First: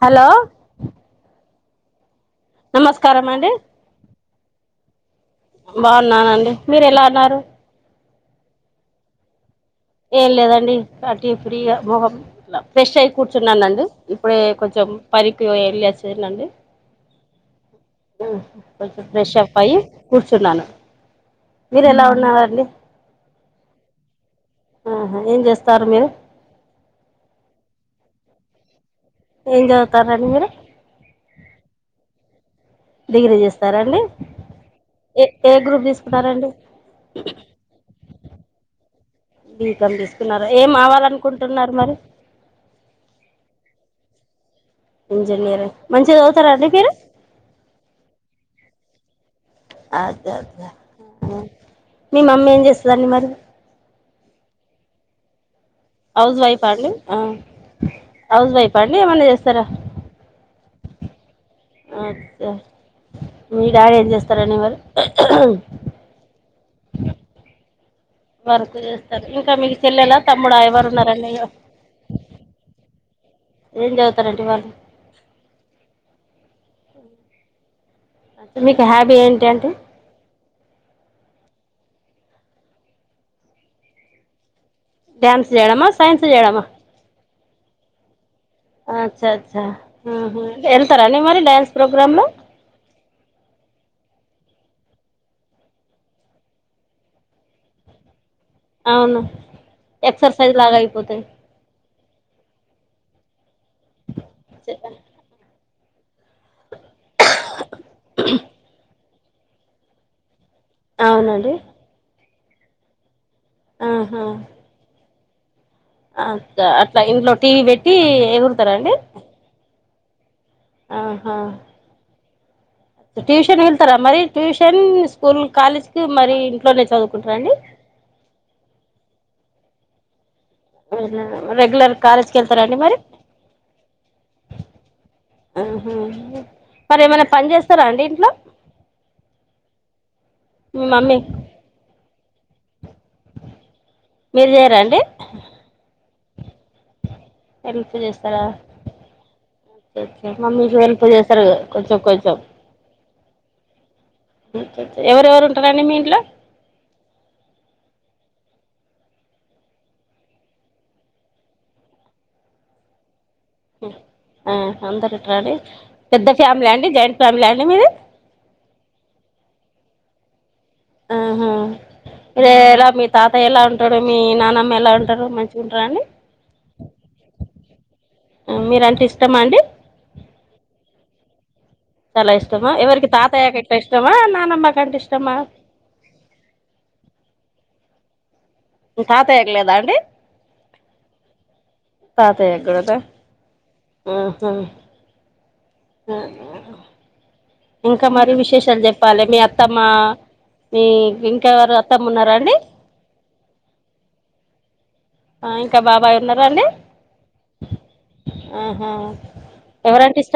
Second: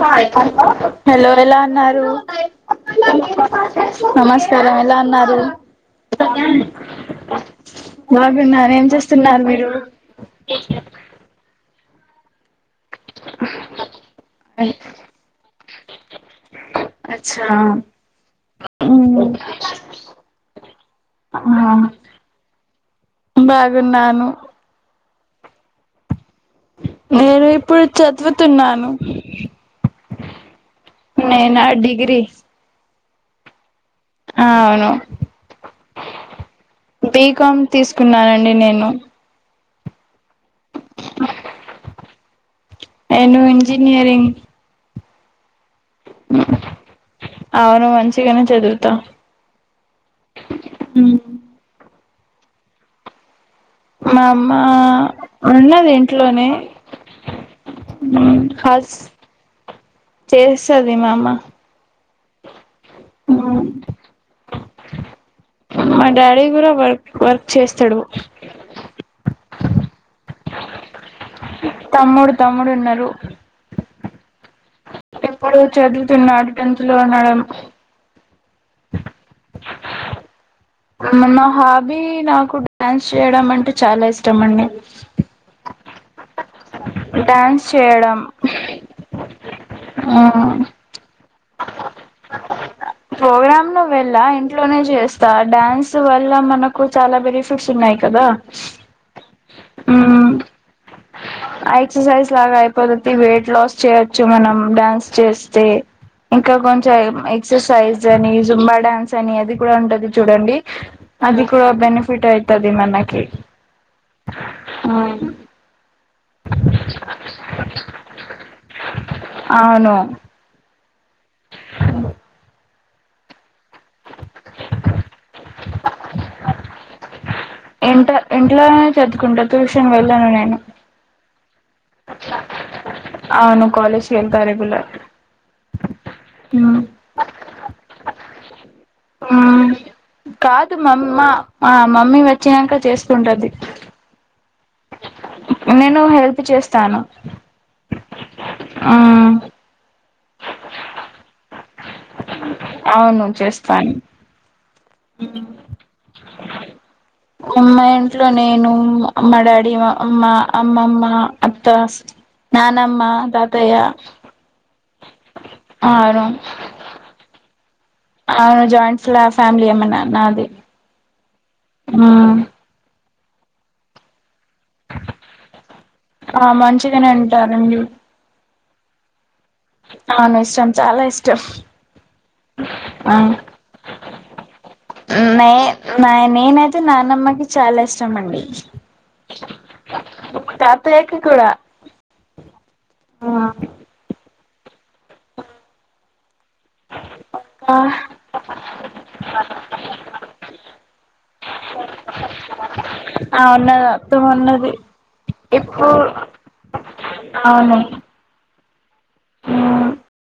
hello hello ఎలా ఉన్నారు నమస్కారమండి నమస్కారం ఎలా అన్నారు బాగున్నానండి మీరు ఎలా ఉన్నారు బాగున్నా ఏం చేస్తున్నారు మీరు ఏం లేదండి అటీ ఫ్రీగా మొహం ఫ్రెష్ అయి కూర్చున్నానుండి ఇప్పుడే కొంచెం పనికి ఎల్లి అచ్చినండి అచ్చా కొంచెం ఫ్రెష్ అప్ అయి కూర్చున్నాను మీరు ఎలా ఉన్నారండి బాగున్నాను ఆహా ఏం చేస్తారు మీరు నేను ఇప్పుడు చదువుతున్నాను ఏం చదువుతర్రు అండి మీరు నేనా డిగ్రీ డిగ్రీ చేస్తారాండి ఆ అవును తీసుకున్నారండి బీకామ్ తీసుకున్నానండి నేను బీకం తీసుకున్నారా ఏం అవాలనుకుంటున్నారు మరి నేను ఇంజనీరింగ్ ఇంజనీరా మంచిగా చదువుతారండి మీరు అవును మంచిగనే చదువుతా మా మీ మమ్మీ ఏం చేస్థాదండి మరి మా అమ్మ ఉన్నదు హౌస్ వైఫా అండి ఆ హౌస్ వైఫ అండి ఏమైన్నా చేస్తారా చేస్తాది మా అమ్మ మీ అమ్మ డాడి ఏం చేస్తారండి మరి మా డాడీ కూడా వర్క్ వర్క్ చేస్తడు వర్క్ చేస్తారు ఇంకా మీ చెల్లెలా తమ్ముడా ఎవరు ఉన్నారండి తమ్ముడు తమ్ముడు ఉన్నారు ఏం చదువుతారండి వాళ్ళు ఎప్పుడు చదువుతున్నాడు టెన్త్ లో ఉన్నాడు మీకు హ్యాబీ ఏంటి అండి నా హాబీ నాకు డ్యాన్స్ చేయడం అంటే చాలా ఇష్టం అండి డ్యాన్స్ చేయడమా సైన్స్ చేయడమా డ్యాన్స్ చేయడం అచ్చా అచ్చా వెళ్తారాండి మీరు డ్యాన్స్ ప్రోగ్రామ్ లో ప్రోగ్రామ్ లో వెళ్ళా ఇంట్లోనే చేస్తా డ్యాన్స్ వల్ల మనకు చాలా బెనిఫిట్స్ ఉన్నాయి కదా అవును ఎక్సర్సైజ్ లాగ అయిపోతది ఆ ఎక్సర్సైజ్ లాగా అయిపోద్ది వెయిట్ లాస్ చేయచ్చు మనం డ్యాన్స్ చేస్తే ఇంకా కొంచెం ఎ ఎక్సర్సైజ్ అని జుంబా డాన్స్ అని అది కూడా ఉంటది చూడండి అది అవునండి కూడా బేనిఫిట్ అయితది మనకి ఆహా హు అ ట్లా అట్లా ఇంట్లో టీవీ పెట్టి ఎగురతారా అండి అవును ఆహా ట్యూషన్ మీరెల్ ళ్తారా మరి ట్యూషన్ స్కూల్ కాలేజ్ కి మరీ ఇంట్లోనే చదువుకుంట్ రా అండి ఇంట్ ఇంట్లోనే చదుకుంటా ట్యూషన్ వెళ్ళాను నేను రెగ్యులర్ కాలేజ్ కెళ్తారా అండి మరి అవును కాలేజ్కి ఎళ్తా రెగ్యులర్ ఉహు హూ మరేమన్న పన్ చేస్తారా అండి ఇంట్లో మ్మ్ కాదు మీ మామ్ మమ్మీ మ్మ మా మమ్మీ వచ్చినక చేస్తుంటది మీర్ చేయరా అండి నేను హెల్ప్ చేస్తాను హెల్ప్ చేస్తారా మ్మ్ ఒకే ఒకే మమ్మీకి హెల్ప్ చేస్తారుగా కొంచెం కొంచెం అవును చేస్తాన్ ఒకే కే ఎవరెవరు ఉంటారండి మీ ఇంట్లో మ్ మ్మా ఇంట్లో నేను అమ్మ డాడీ మా అమ్మ అమ్మమ్మ అత్తాస్ నానమ్మ దర్ హ ఆ అందరూంట్రా అండి అవును పెద్ద ఫ్యామిలీ అండి జాయింట్ ఫ్యామిలీ అండి మీది అవున్ జాయింట్ ఫ్లా ఫ్యామిలీ ఏ మా నాన్ నాది ఆహ మ్మ్ లేరా మీర్ తాత ఎలా ఉంటాడు మీ నానమ్మ ఎలా ఉంటరు మంచిగుంట్రఅండి ఆ మంచిగానే ఉంటారండి ఆ మీరంటే ఇస్టమ అండి అవును ఇష్టం చాలా ఇష్టం చాలా ఇష్టమా ఎవరికి ఆ తాతయ్య కంటే ఇష్టమా నానమ్మ కంటే ఇష్టమా మైన్ నేనైతే నాన్నమ్మకి చాలా ఇష్టం అండి మి తాతయ్య కి లేదా అండి తాతయ్యకి కూడ తాతయ్య క్కూడా నా ఉ హు ఆహా ఇంక మరి విశేషాల్ చెప్పాలె మీ అత్తమ్మ మీకింకెవరు అత్తమ్మున్నరా అండి ఆ వున్నదా తుమున్నది ఆ, ఇంకా ఇప్పు బాబాయ్ ఉన్నారా అండి అవును ఆహా మ్మ్ ఎవరంటె ఇష్టం